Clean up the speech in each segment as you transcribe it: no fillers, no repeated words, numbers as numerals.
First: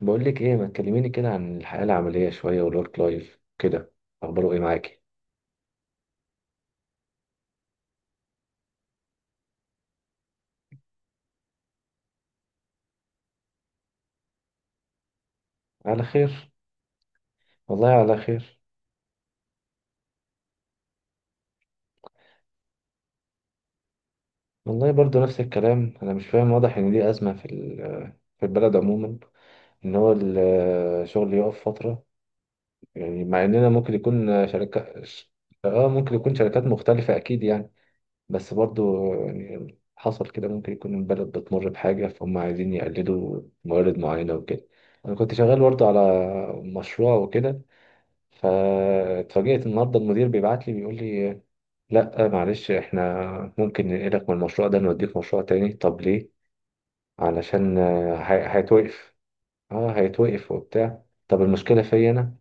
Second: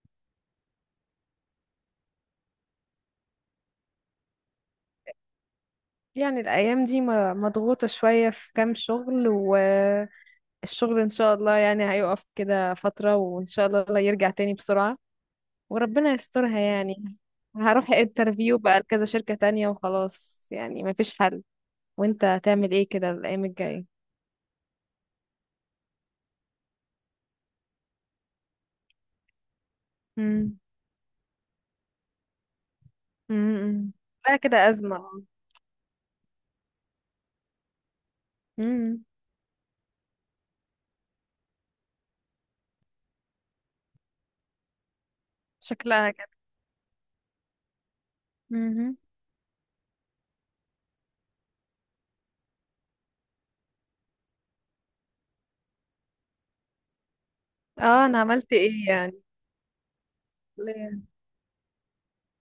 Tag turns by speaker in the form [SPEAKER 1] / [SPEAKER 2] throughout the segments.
[SPEAKER 1] بقول لك ايه، ما تكلميني كده عن الحياة العملية شوية والورك لايف كده؟ اخباره ايه معاكي؟
[SPEAKER 2] يعني الأيام دي مضغوطة شوية في كام شغل والشغل إن شاء الله يعني هيقف كده فترة، وإن شاء الله الله يرجع تاني بسرعة
[SPEAKER 1] على
[SPEAKER 2] وربنا
[SPEAKER 1] خير.
[SPEAKER 2] يسترها يعني.
[SPEAKER 1] والله
[SPEAKER 2] هروح
[SPEAKER 1] على
[SPEAKER 2] انترفيو
[SPEAKER 1] خير.
[SPEAKER 2] بقى لكذا شركة تانية وخلاص، يعني مفيش حل. وانت هتعمل ايه كده الأيام الجاية؟
[SPEAKER 1] والله برضو نفس الكلام، انا مش فاهم، واضح ان دي ازمة في البلد عموما، ان هو
[SPEAKER 2] امم
[SPEAKER 1] الشغل يقف فترة، يعني مع اننا
[SPEAKER 2] امم
[SPEAKER 1] ممكن
[SPEAKER 2] لا
[SPEAKER 1] يكون
[SPEAKER 2] كده
[SPEAKER 1] شركة.
[SPEAKER 2] أزمة.
[SPEAKER 1] اه، ممكن يكون شركات مختلفة اكيد يعني، بس
[SPEAKER 2] امم
[SPEAKER 1] برضو يعني حصل كده، ممكن يكون البلد بتمر بحاجة فهم عايزين يقلدوا موارد معينة وكده. انا كنت شغال برضو على
[SPEAKER 2] شكلها كده.
[SPEAKER 1] مشروع وكده،
[SPEAKER 2] امم
[SPEAKER 1] فاتفاجئت النهارده المدير بيبعت لي بيقول لي: لا معلش، احنا ممكن ننقلك من المشروع ده نوديك مشروع تاني. طب ليه؟ علشان
[SPEAKER 2] اه انا عملت ايه؟
[SPEAKER 1] هيتوقف. اه هيتوقف وبتاع.
[SPEAKER 2] يعني
[SPEAKER 1] طب المشكلة فيا انا؟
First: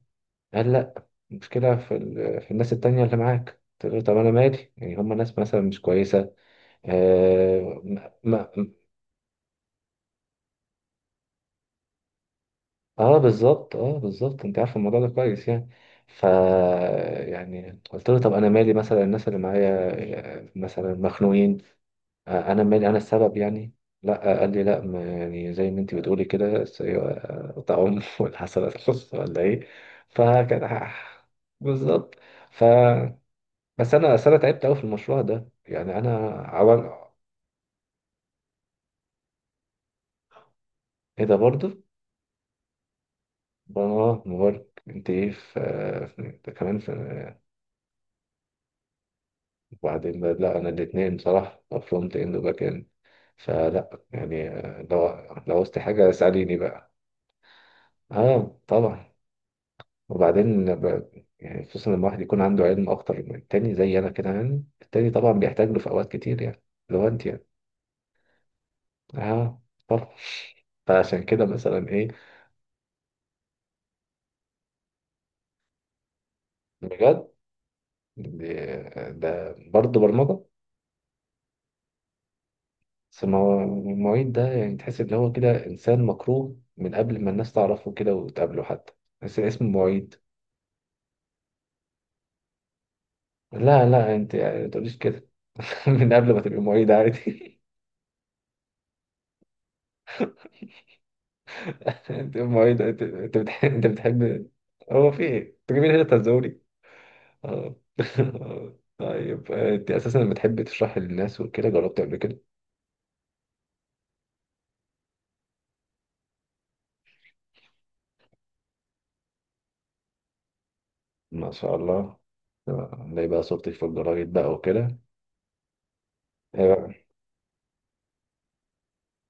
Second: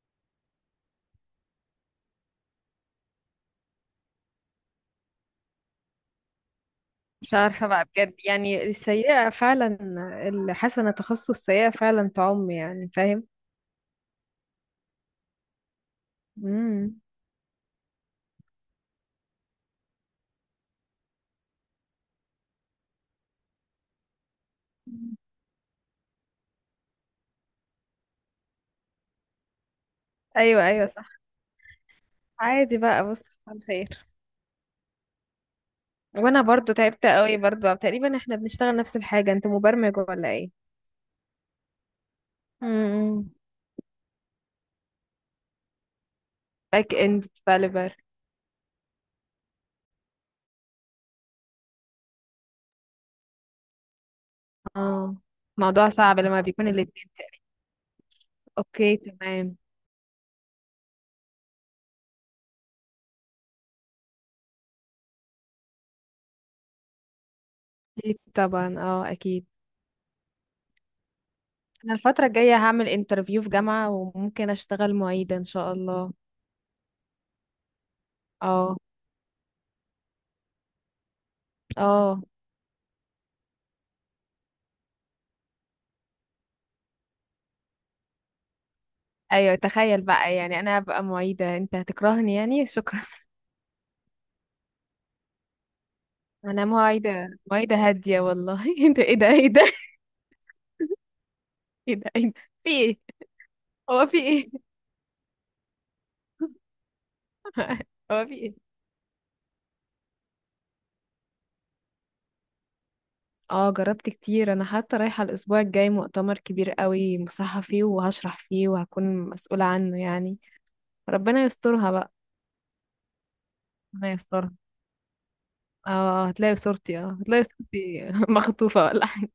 [SPEAKER 1] قال: لا، المشكلة في الناس التانية اللي معاك. قلت له: طب انا مالي، يعني هم ناس مثلا مش كويسة.
[SPEAKER 2] مش عارفة
[SPEAKER 1] اه,
[SPEAKER 2] بقى
[SPEAKER 1] ما...
[SPEAKER 2] بجد، يعني
[SPEAKER 1] ما-
[SPEAKER 2] السيئة فعلا الحسنة تخص السيئة فعلا تعم يعني
[SPEAKER 1] آه
[SPEAKER 2] فاهم.
[SPEAKER 1] بالظبط، اه بالظبط، انت عارف الموضوع ده كويس يعني. ف
[SPEAKER 2] امم
[SPEAKER 1] يعني قلت له: طب انا مالي، مثلا الناس اللي معايا مثلا مخنوقين، انا مالي انا السبب يعني؟ لا قال لي: لا، ما يعني زي ما انت بتقولي كده تعم. واللي حصل خص ولا ايه؟
[SPEAKER 2] ايوه
[SPEAKER 1] فكان
[SPEAKER 2] ايوه صح.
[SPEAKER 1] ح- بالظبط. ف
[SPEAKER 2] عادي بقى، بص على خير.
[SPEAKER 1] بس انا تعبت قوي في المشروع ده يعني. انا
[SPEAKER 2] وانا برضو
[SPEAKER 1] عمل
[SPEAKER 2] تعبت قوي برضو، تقريبا احنا بنشتغل نفس الحاجة. انت مبرمج ولا ايه؟
[SPEAKER 1] ايه ده برضه.
[SPEAKER 2] امم
[SPEAKER 1] اه مبارك، انت ايه في ده كمان في.
[SPEAKER 2] باك اند ديفلوبر.
[SPEAKER 1] لا انا الاثنين بصراحه، فرونت اند وباك اند. فلا يعني، لو
[SPEAKER 2] اه،
[SPEAKER 1] لو عوزت
[SPEAKER 2] موضوع
[SPEAKER 1] حاجه
[SPEAKER 2] صعب لما
[SPEAKER 1] اساليني
[SPEAKER 2] بيكون
[SPEAKER 1] بقى.
[SPEAKER 2] الاتنين.
[SPEAKER 1] اه
[SPEAKER 2] اوكي
[SPEAKER 1] طبعا.
[SPEAKER 2] تمام.
[SPEAKER 1] وبعدين ب- يعني خصوصا لما الواحد يكون عنده علم اكتر من التاني زي انا كده، يعني التاني طبعا بيحتاج له في اوقات كتير يعني. لو انت يعني،
[SPEAKER 2] اكيد طبعا، اه اكيد.
[SPEAKER 1] اه طبعا. فعشان كده
[SPEAKER 2] انا
[SPEAKER 1] مثلا ايه.
[SPEAKER 2] الفترة الجاية هعمل انترفيو في جامعة وممكن اشتغل معيدة ان شاء الله.
[SPEAKER 1] بجد،
[SPEAKER 2] اه.
[SPEAKER 1] ده برضه برمجه.
[SPEAKER 2] اه.
[SPEAKER 1] بس المعيد ده يعني تحس ان هو كده انسان مكروه من قبل ما الناس تعرفه كده وتقابله حتى، بس
[SPEAKER 2] ايوه
[SPEAKER 1] اسمه
[SPEAKER 2] تخيل
[SPEAKER 1] معيد.
[SPEAKER 2] بقى، يعني انا هبقى معيده انت هتكرهني يعني، شكرا.
[SPEAKER 1] لا لا، انت يعني ما تقوليش كده. من قبل ما تبقى
[SPEAKER 2] انا
[SPEAKER 1] معيد
[SPEAKER 2] معيده
[SPEAKER 1] عادي.
[SPEAKER 2] معيده هاديه والله. ايه ده ايه ده ايه ده، ايه ده ايه ده.
[SPEAKER 1] انت ما
[SPEAKER 2] في
[SPEAKER 1] هي ده-
[SPEAKER 2] ايه؟
[SPEAKER 1] انت
[SPEAKER 2] هو في ايه؟
[SPEAKER 1] بتحب. هو في ايه؟ انت جاي من هنا تهزوني. اه
[SPEAKER 2] هو في ايه؟
[SPEAKER 1] طيب، انت اساسا لما بتحب تشرح للناس وكده، جربت قبل كده؟
[SPEAKER 2] اه جربت كتير، انا حتى رايحه الاسبوع الجاي مؤتمر كبير قوي مصحه فيه وهشرح فيه وهكون مسؤوله عنه يعني. ربنا
[SPEAKER 1] ما شاء
[SPEAKER 2] يسترها بقى.
[SPEAKER 1] الله. نلاقي بقى صورتك في
[SPEAKER 2] ربنا
[SPEAKER 1] الجرايد
[SPEAKER 2] يسترها.
[SPEAKER 1] بقى وكده.
[SPEAKER 2] اه هتلاقي صورتي،
[SPEAKER 1] آه،
[SPEAKER 2] اه هتلاقي صورتي مخطوفه ولا حاجه.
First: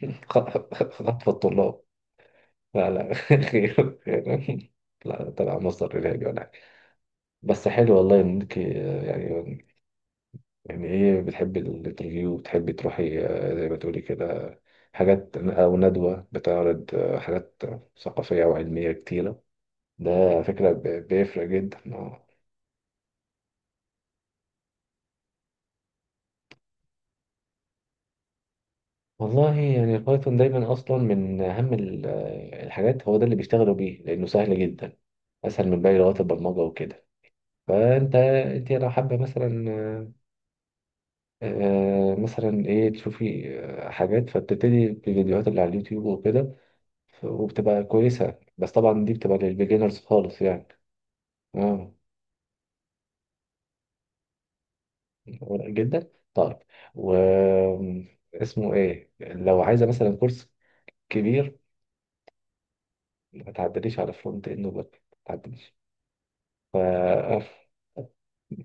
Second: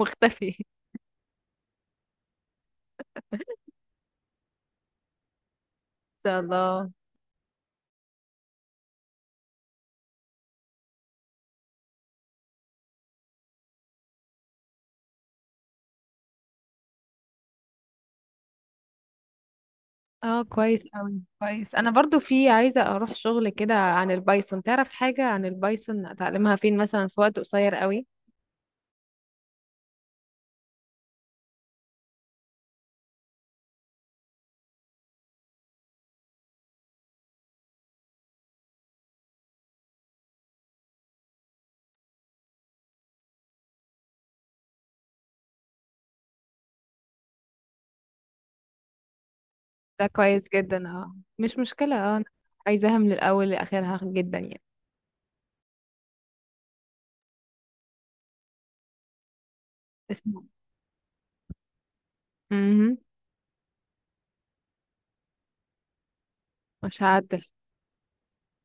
[SPEAKER 2] مختفي ان
[SPEAKER 1] خطف الطلاب! لا لا خير خير. لا، تبع مصدر علاجي
[SPEAKER 2] شاء
[SPEAKER 1] ولا حاجة.
[SPEAKER 2] الله.
[SPEAKER 1] بس حلو والله انك يعني، يعني ايه، بتحب الانترفيو وبتحبي تروحي زي ما تقولي كده حاجات او ندوة بتعرض حاجات ثقافية وعلمية كتيرة. ده
[SPEAKER 2] اه
[SPEAKER 1] على فكرة
[SPEAKER 2] كويس اوي
[SPEAKER 1] بيفرق
[SPEAKER 2] كويس.
[SPEAKER 1] جدا
[SPEAKER 2] انا برضو
[SPEAKER 1] آه.
[SPEAKER 2] في عايزة اروح شغل كده عن البايثون. تعرف حاجة عن البايثون اتعلمها فين مثلا في وقت قصير قوي؟
[SPEAKER 1] والله يعني البايثون دايما اصلا من اهم الحاجات، هو ده اللي بيشتغلوا بيه لانه سهل جدا، اسهل من باقي لغات البرمجة وكده. فانت لو حابه مثلا مثلا ايه، تشوفي حاجات، فبتبتدي بفيديوهات اللي على اليوتيوب وكده، وبتبقى كويسة، بس طبعا دي بتبقى للبيجنرز
[SPEAKER 2] ده
[SPEAKER 1] خالص
[SPEAKER 2] كويس
[SPEAKER 1] يعني.
[SPEAKER 2] جدا، اه مش
[SPEAKER 1] اه
[SPEAKER 2] مشكلة. اه أنا عايزاها من الاول لاخرها جدا يعني.
[SPEAKER 1] ورق جدا. طيب، و اسمه ايه لو عايزة مثلا
[SPEAKER 2] اسمع.
[SPEAKER 1] كورس كبير؟
[SPEAKER 2] امم
[SPEAKER 1] ما تعدليش على فرونت اند وباك، ما تعدليش. ف
[SPEAKER 2] مش هعدل.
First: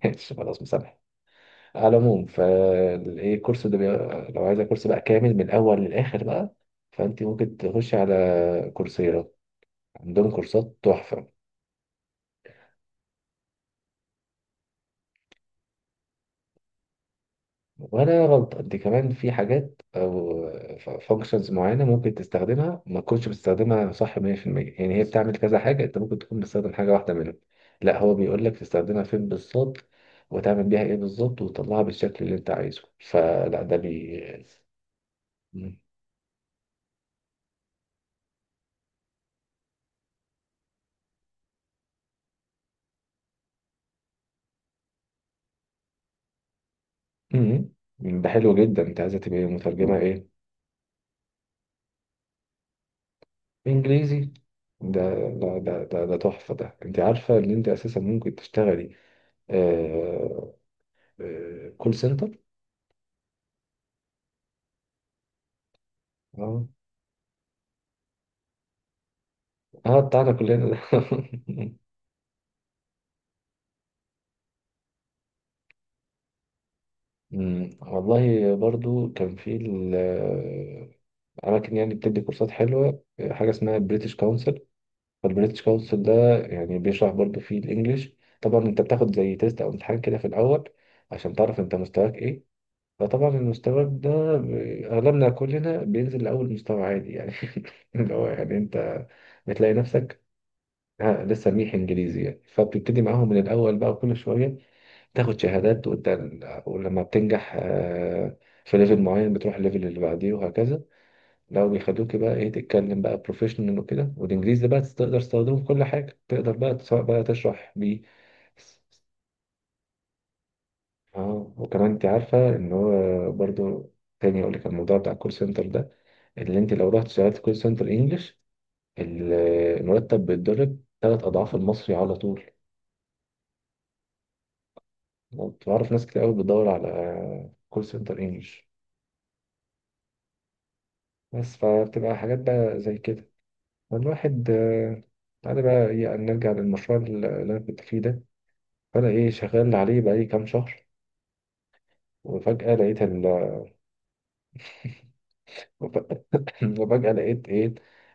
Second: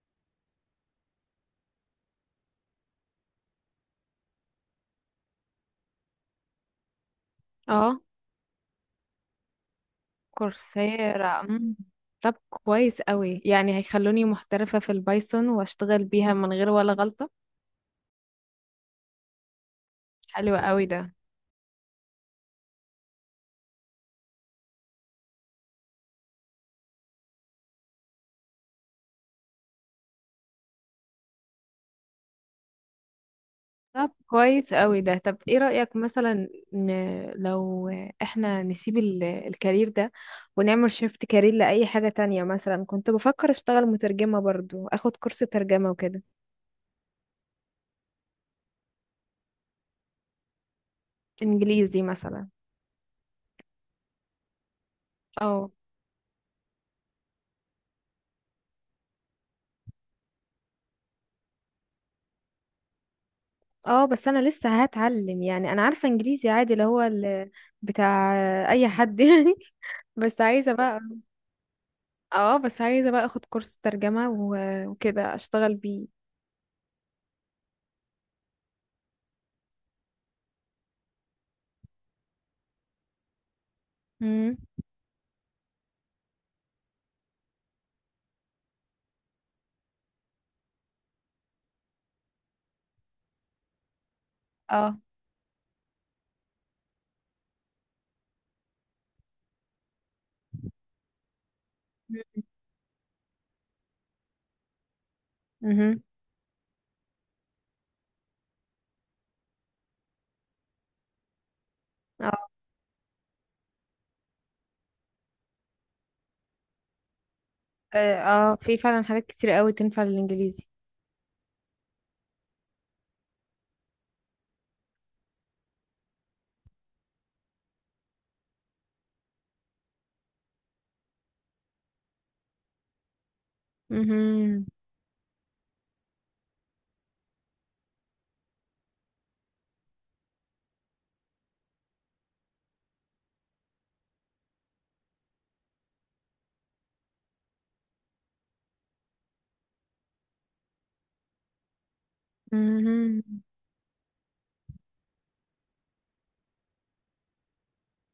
[SPEAKER 1] ماشي خلاص، مسامح. على العموم فالايه، الكورس ده. لو عايزة كورس بقى كامل من الاول للاخر بقى، فانت ممكن تخش
[SPEAKER 2] اه
[SPEAKER 1] على كورسيرا، عندهم كورسات تحفة.
[SPEAKER 2] كورسيرا. طب كويس قوي، يعني هيخلوني محترفة في البايثون واشتغل بيها من غير ولا غلطة.
[SPEAKER 1] ولا غلط، انت كمان في حاجات او
[SPEAKER 2] حلو قوي ده.
[SPEAKER 1] فانكشنز معينه ممكن تستخدمها ما تكونش بتستخدمها صح 100%، يعني هي بتعمل كذا حاجه، انت ممكن تكون بتستخدم حاجه واحده منهم. لا، هو بيقول لك تستخدمها فين بالظبط وتعمل بيها ايه بالظبط وتطلعها بالشكل اللي انت عايزه. فلا ده
[SPEAKER 2] طب كويس قوي ده. طب ايه
[SPEAKER 1] مم.
[SPEAKER 2] رأيك مثلا، لو احنا نسيب الكارير ده ونعمل شيفت كارير لأي حاجة تانية. مثلا كنت بفكر اشتغل مترجمة برضو، اخد كورس ترجمة وكده.
[SPEAKER 1] مم. ده حلو جدا. انت عايزه تبقى مترجمه ايه؟
[SPEAKER 2] انجليزي مثلا.
[SPEAKER 1] انجليزي؟ ده لا،
[SPEAKER 2] اه.
[SPEAKER 1] ده تحفه ده. انت عارفه ان انت اساسا ممكن تشتغلي آه، كول سنتر؟
[SPEAKER 2] اه بس انا لسه هتعلم يعني. انا عارفة انجليزي عادي، اللي هو بتاع اي حد يعني.
[SPEAKER 1] اه بتاعنا
[SPEAKER 2] بس
[SPEAKER 1] كلنا
[SPEAKER 2] عايزة
[SPEAKER 1] ده.
[SPEAKER 2] بقى، اه بس عايزة بقى اخد كورس ترجمة وكده اشتغل بيه.
[SPEAKER 1] والله برضو كان في أماكن يعني بتدي كورسات حلوة، حاجة اسمها بريتش
[SPEAKER 2] امم.
[SPEAKER 1] كونسل. فالبريتش كونسل ده يعني بيشرح برضو فيه الإنجليش. طبعا أنت بتاخد زي تيست أو امتحان كده في الأول، عشان تعرف أنت مستواك إيه. فطبعا المستوى ده
[SPEAKER 2] اه.
[SPEAKER 1] أغلبنا كلنا بينزل لأول مستوى عادي يعني، اللي هو يعني أنت بتلاقي نفسك ها لسه ميح إنجليزي يعني، فبتبتدي معاهم من الأول بقى، كل شوية تاخد شهادات.
[SPEAKER 2] مهم.
[SPEAKER 1] وانت ولما بتنجح في ليفل معين، بتروح الليفل اللي بعديه وهكذا، لو بيخلوك بقى ايه تتكلم بقى بروفيشنال وكده. والانجليزي ده بقى تقدر تستخدمه في كل حاجه، تقدر بقى سواء بقى تشرح بيه.
[SPEAKER 2] اه آه، في فعلا حاجات كتير قوي تنفع للانجليزي.
[SPEAKER 1] اه، وكمان انت عارفه ان هو برضو، تاني اقول لك الموضوع بتاع الكول سنتر ده، اللي انت لو رحت اشتغلت كول سنتر انجلش، ال- المرتب بيتضرب ثلاث اضعاف المصري على طول.
[SPEAKER 2] مهم.
[SPEAKER 1] بعرف ناس كتير قوي بتدور على كول سنتر انجلش. بس فبتبقى حاجات بقى زي كده. فالواحد تعالى بقى إيه، نرجع للمشروع اللي أنا كنت فيه ده. فأنا إيه شغال عليه بقالي كام شهر، وفجأة لقيت
[SPEAKER 2] مهم.
[SPEAKER 1] ال... وفجأة لقيت إيه،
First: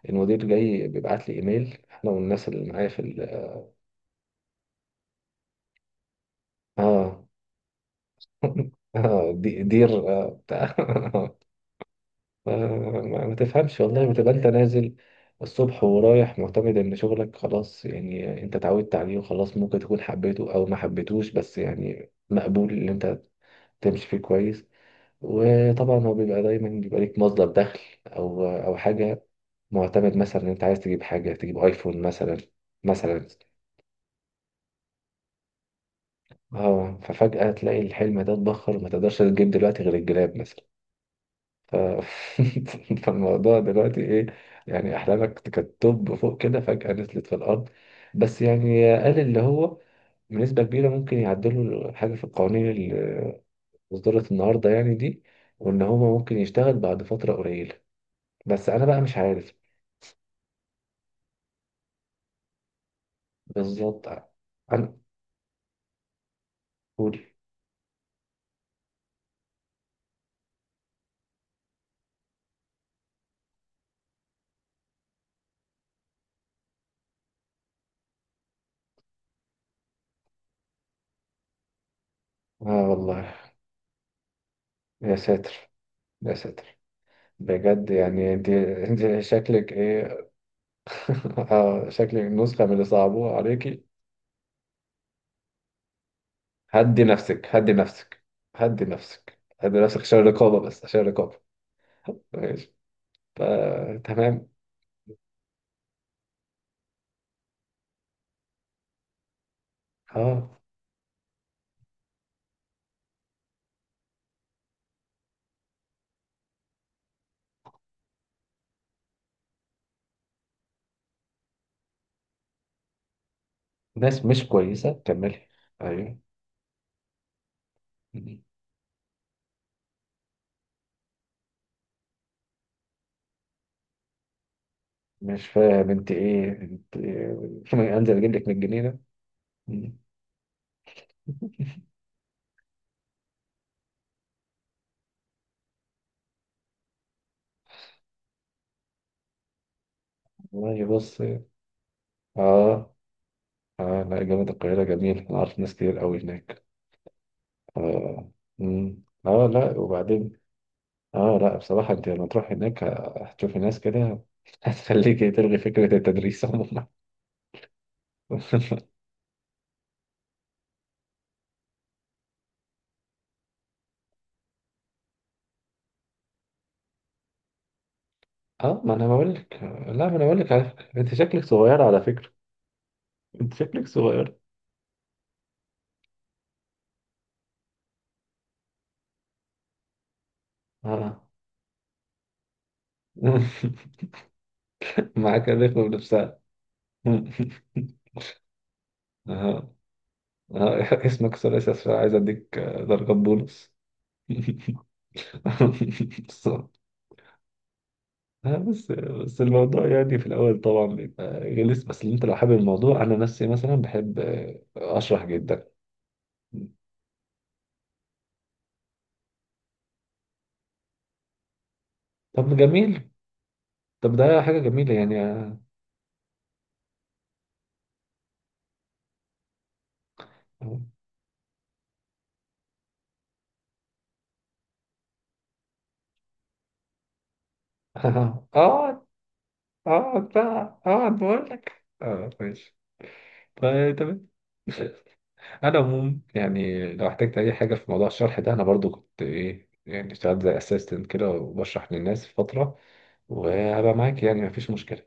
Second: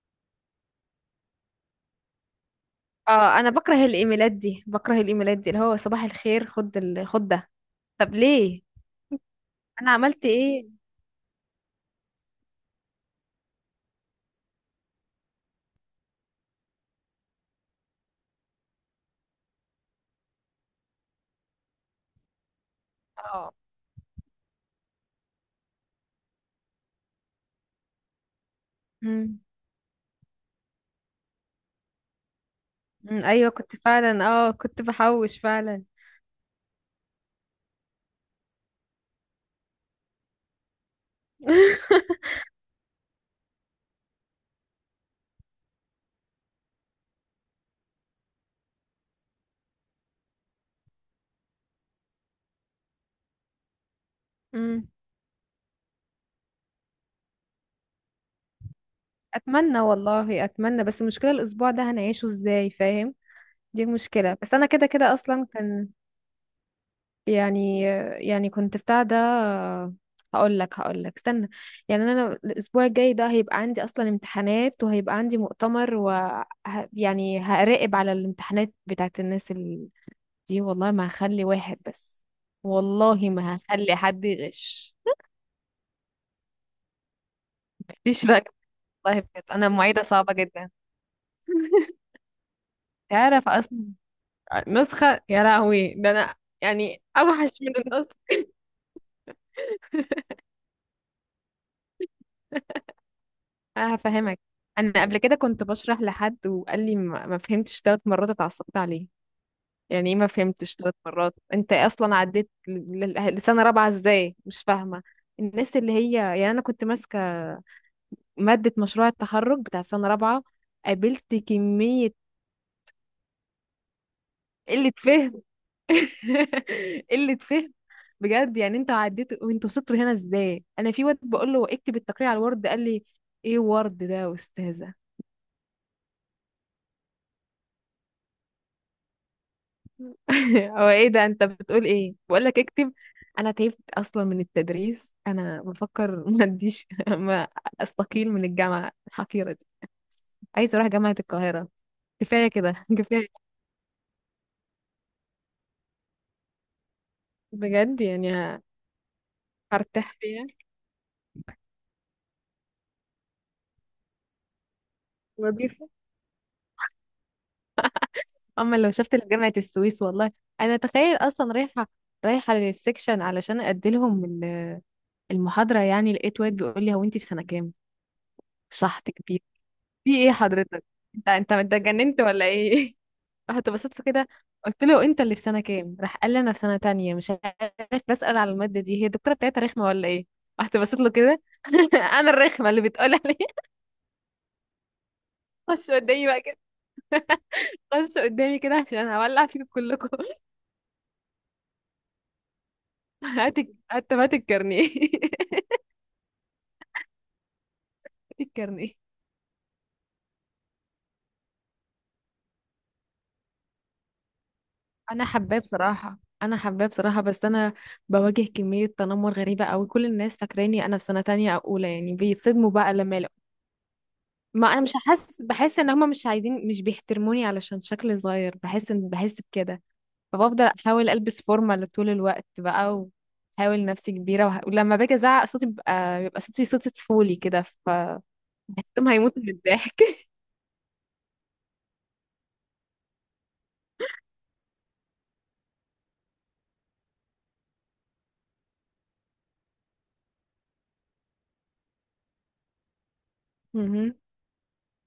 [SPEAKER 1] المدير جاي بيبعت لي إيميل إحنا والناس اللي معايا.
[SPEAKER 2] اه انا بكره الايميلات دي، بكره الايميلات دي اللي هو صباح الخير خد
[SPEAKER 1] آه
[SPEAKER 2] خد ده. طب ليه؟
[SPEAKER 1] دي
[SPEAKER 2] انا
[SPEAKER 1] دير
[SPEAKER 2] عملت ايه؟
[SPEAKER 1] بتاع. ما ما تفهمش والله، بتبقى انت نازل الصبح ورايح معتمد ان شغلك خلاص يعني، انت اتعودت عليه وخلاص، ممكن تكون حبيته او ما حبيتوش، بس يعني مقبول ان انت
[SPEAKER 2] اه.
[SPEAKER 1] تمشي فيه كويس، وطبعا هو بيبقى دايما، بيبقى ليك مصدر دخل او حاجة،
[SPEAKER 2] مم.
[SPEAKER 1] معتمد مثلا ان انت عايز تجيب حاجة، تجيب ايفون مثلا.
[SPEAKER 2] أمم،
[SPEAKER 1] مثلا
[SPEAKER 2] ايوه كنت فعلا، اه كنت بحوش فعلا.
[SPEAKER 1] اه، ففجأة تلاقي الحلم ده اتبخر وما تقدرش تجيب دلوقتي غير الجلاب مثلا. ف... فالموضوع دلوقتي ايه، يعني احلامك كانت توب فوق كده، فجأة نزلت في الارض. بس يعني، قال اللي هو بنسبة كبيرة ممكن يعدلوا حاجة في القوانين اللي اصدرت النهاردة
[SPEAKER 2] مم.
[SPEAKER 1] يعني دي، وان هو ممكن يشتغل بعد فترة قليلة، بس انا بقى مش عارف.
[SPEAKER 2] اتمنى والله اتمنى، بس المشكله الاسبوع ده هنعيشه ازاي فاهم. دي
[SPEAKER 1] بالظبط.
[SPEAKER 2] المشكله. بس انا كده
[SPEAKER 1] انا
[SPEAKER 2] كده اصلا كان
[SPEAKER 1] قول.
[SPEAKER 2] يعني يعني كنت بتاع ده. هقول لك هقول لك استنى. يعني انا الاسبوع الجاي ده هيبقى عندي اصلا امتحانات وهيبقى عندي مؤتمر و يعني هراقب على الامتحانات بتاعت الناس دي. والله ما هخلي واحد بس،
[SPEAKER 1] اه
[SPEAKER 2] والله
[SPEAKER 1] والله.
[SPEAKER 2] ما هخلي حد يغش.
[SPEAKER 1] يا ساتر، يا ساتر، بجد
[SPEAKER 2] مفيش
[SPEAKER 1] يعني
[SPEAKER 2] رقم.
[SPEAKER 1] دي,
[SPEAKER 2] والله
[SPEAKER 1] دي
[SPEAKER 2] بجد انا
[SPEAKER 1] شكلك
[SPEAKER 2] معيدة
[SPEAKER 1] ايه.
[SPEAKER 2] صعبة جدا.
[SPEAKER 1] شكلك نسخة من اللي صعبوها
[SPEAKER 2] تعرف اصلا
[SPEAKER 1] عليكي.
[SPEAKER 2] نسخة يا لهوي. ده انا يعني
[SPEAKER 1] هدي نفسك
[SPEAKER 2] اوحش
[SPEAKER 1] هدي
[SPEAKER 2] من النسخ.
[SPEAKER 1] نفسك، هدي نفسك هدي نفسك عشان الرقابة، بس عشان الرقابة. ماشي،
[SPEAKER 2] أنا هفهمك.
[SPEAKER 1] فتمام.
[SPEAKER 2] أنا قبل كده كنت بشرح لحد وقال لي ما فهمتش تلات مرات، اتعصبت عليه. يعني إيه ما
[SPEAKER 1] اه،
[SPEAKER 2] فهمتش تلات مرات؟ أنت أصلا عديت لسنة رابعة إزاي مش فاهمة؟ الناس اللي هي يعني أنا كنت ماسكة مادة مشروع التخرج بتاع سنة رابعة، قابلت كمية
[SPEAKER 1] ناس مش
[SPEAKER 2] قلة
[SPEAKER 1] كويسة،
[SPEAKER 2] فهم.
[SPEAKER 1] كملي. ايوه،
[SPEAKER 2] قلة فهم. بجد يعني انتوا عديتوا وانتوا وصلتوا هنا ازاي؟ انا في واد بقول له اكتب التقرير على الورد، قال لي ايه ورد ده يا استاذه؟
[SPEAKER 1] مش فاهم انت ايه، انت إيه؟ انزل اجيب لك من الجنينة. مم.
[SPEAKER 2] هو ايه ده انت بتقول ايه؟ بقول لك اكتب. انا تعبت اصلا من التدريس، انا بفكر ما اديش ما استقيل من الجامعه الحقيره دي. عايز
[SPEAKER 1] والله
[SPEAKER 2] اروح جامعه
[SPEAKER 1] بص.
[SPEAKER 2] القاهره. كفايه كده
[SPEAKER 1] اه.
[SPEAKER 2] كفايه.
[SPEAKER 1] اه لا، جامعة القاهرة جميل، انا عارف ناس كتير قوي هناك.
[SPEAKER 2] بجد يعني
[SPEAKER 1] اه. مم. اه لا
[SPEAKER 2] هرتاح
[SPEAKER 1] وبعدين،
[SPEAKER 2] فيها.
[SPEAKER 1] اه لا بصراحة انت لما تروح هناك هتشوفي ناس كده هتخليكي تلغي
[SPEAKER 2] وظيفه.
[SPEAKER 1] فكرة التدريس عموما.
[SPEAKER 2] اما لو شفت جامعه السويس والله. انا تخيل اصلا رايحه، رايحه للسكشن علشان ادي لهم المحاضره، يعني لقيت واد بيقول لي هو انت في سنه كام؟
[SPEAKER 1] اه ما انا
[SPEAKER 2] شحط
[SPEAKER 1] بقول
[SPEAKER 2] كبير.
[SPEAKER 1] لك. لا
[SPEAKER 2] في
[SPEAKER 1] ما انا
[SPEAKER 2] ايه
[SPEAKER 1] بقول لك على
[SPEAKER 2] حضرتك؟
[SPEAKER 1] فكره، انت
[SPEAKER 2] انت
[SPEAKER 1] شكلك
[SPEAKER 2] انت أنت
[SPEAKER 1] صغير على
[SPEAKER 2] اتجننت
[SPEAKER 1] فكره.
[SPEAKER 2] ولا ايه؟
[SPEAKER 1] انت
[SPEAKER 2] رحت
[SPEAKER 1] شكلك
[SPEAKER 2] بصيت له كده،
[SPEAKER 1] صغير.
[SPEAKER 2] قلت له انت اللي في سنه كام، راح قال لي انا في سنه تانية مش عارف بسال على الماده دي، هي الدكتوره بتاعتها رخمه ولا ايه؟ رحت بصيت له
[SPEAKER 1] اه
[SPEAKER 2] كده. انا الرخمه اللي بتقول عليه.
[SPEAKER 1] معاك الرخوة
[SPEAKER 2] خش قدامي بقى
[SPEAKER 1] بنفسها.
[SPEAKER 2] كده، خش قدامي كده عشان هولع فيكم
[SPEAKER 1] اه.
[SPEAKER 2] كلكم.
[SPEAKER 1] اه اسمك ثلاثي أسفل، عايز اديك ضربة
[SPEAKER 2] هات،
[SPEAKER 1] بونص.
[SPEAKER 2] حتى هات الكارنيه هات الكارنيه.
[SPEAKER 1] بس.
[SPEAKER 2] الكارنيه.
[SPEAKER 1] بس الموضوع يعني في الاول طبعا بيبقى غلس، بس انت لو حابب الموضوع، انا نفسي مثلا بحب
[SPEAKER 2] انا
[SPEAKER 1] اشرح
[SPEAKER 2] حباه
[SPEAKER 1] جدا.
[SPEAKER 2] بصراحه، انا حباه بصراحه، بس انا بواجه كميه تنمر غريبه قوي. كل الناس فاكراني انا في سنه تانية او اولى يعني،
[SPEAKER 1] طب
[SPEAKER 2] بيتصدموا بقى
[SPEAKER 1] جميل،
[SPEAKER 2] لما.
[SPEAKER 1] طب ده حاجة
[SPEAKER 2] ما انا مش
[SPEAKER 1] جميلة يعني.
[SPEAKER 2] حاسس، بحس ان هما مش عايزين، مش بيحترموني علشان شكلي صغير، بحس ان بحس بكده. فبفضل
[SPEAKER 1] اه
[SPEAKER 2] احاول البس فورمال طول الوقت بقى، واحاول نفسي كبيره ولما باجي ازعق صوتي بيبقى صوتي طفولي كده، ف
[SPEAKER 1] آه،
[SPEAKER 2] بحسهم هيموتوا من الضحك.
[SPEAKER 1] اقعد بقى اقعد بقول لك اه ماشي، طيب تمام. انا عموما يعني لو احتجت اي حاجه في موضوع الشرح ده، انا برضو كنت ايه يعني اشتغلت زي اسيستنت كده وبشرح للناس فتره، وهبقى
[SPEAKER 2] مهم.
[SPEAKER 1] معاك يعني مفيش مشكله.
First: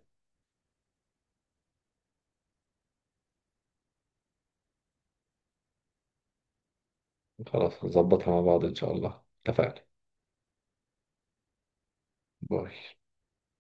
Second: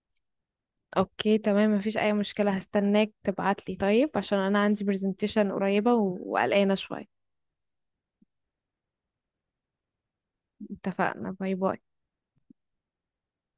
[SPEAKER 2] اوكي تمام، مفيش اي مشكله. هستناك تبعتلي طيب عشان انا عندي برزنتيشن قريبه وقلقانه شويه.
[SPEAKER 1] خلاص، نظبطها مع بعض ان شاء الله. اتفقنا.
[SPEAKER 2] اتفقنا. باي باي.
[SPEAKER 1] باي.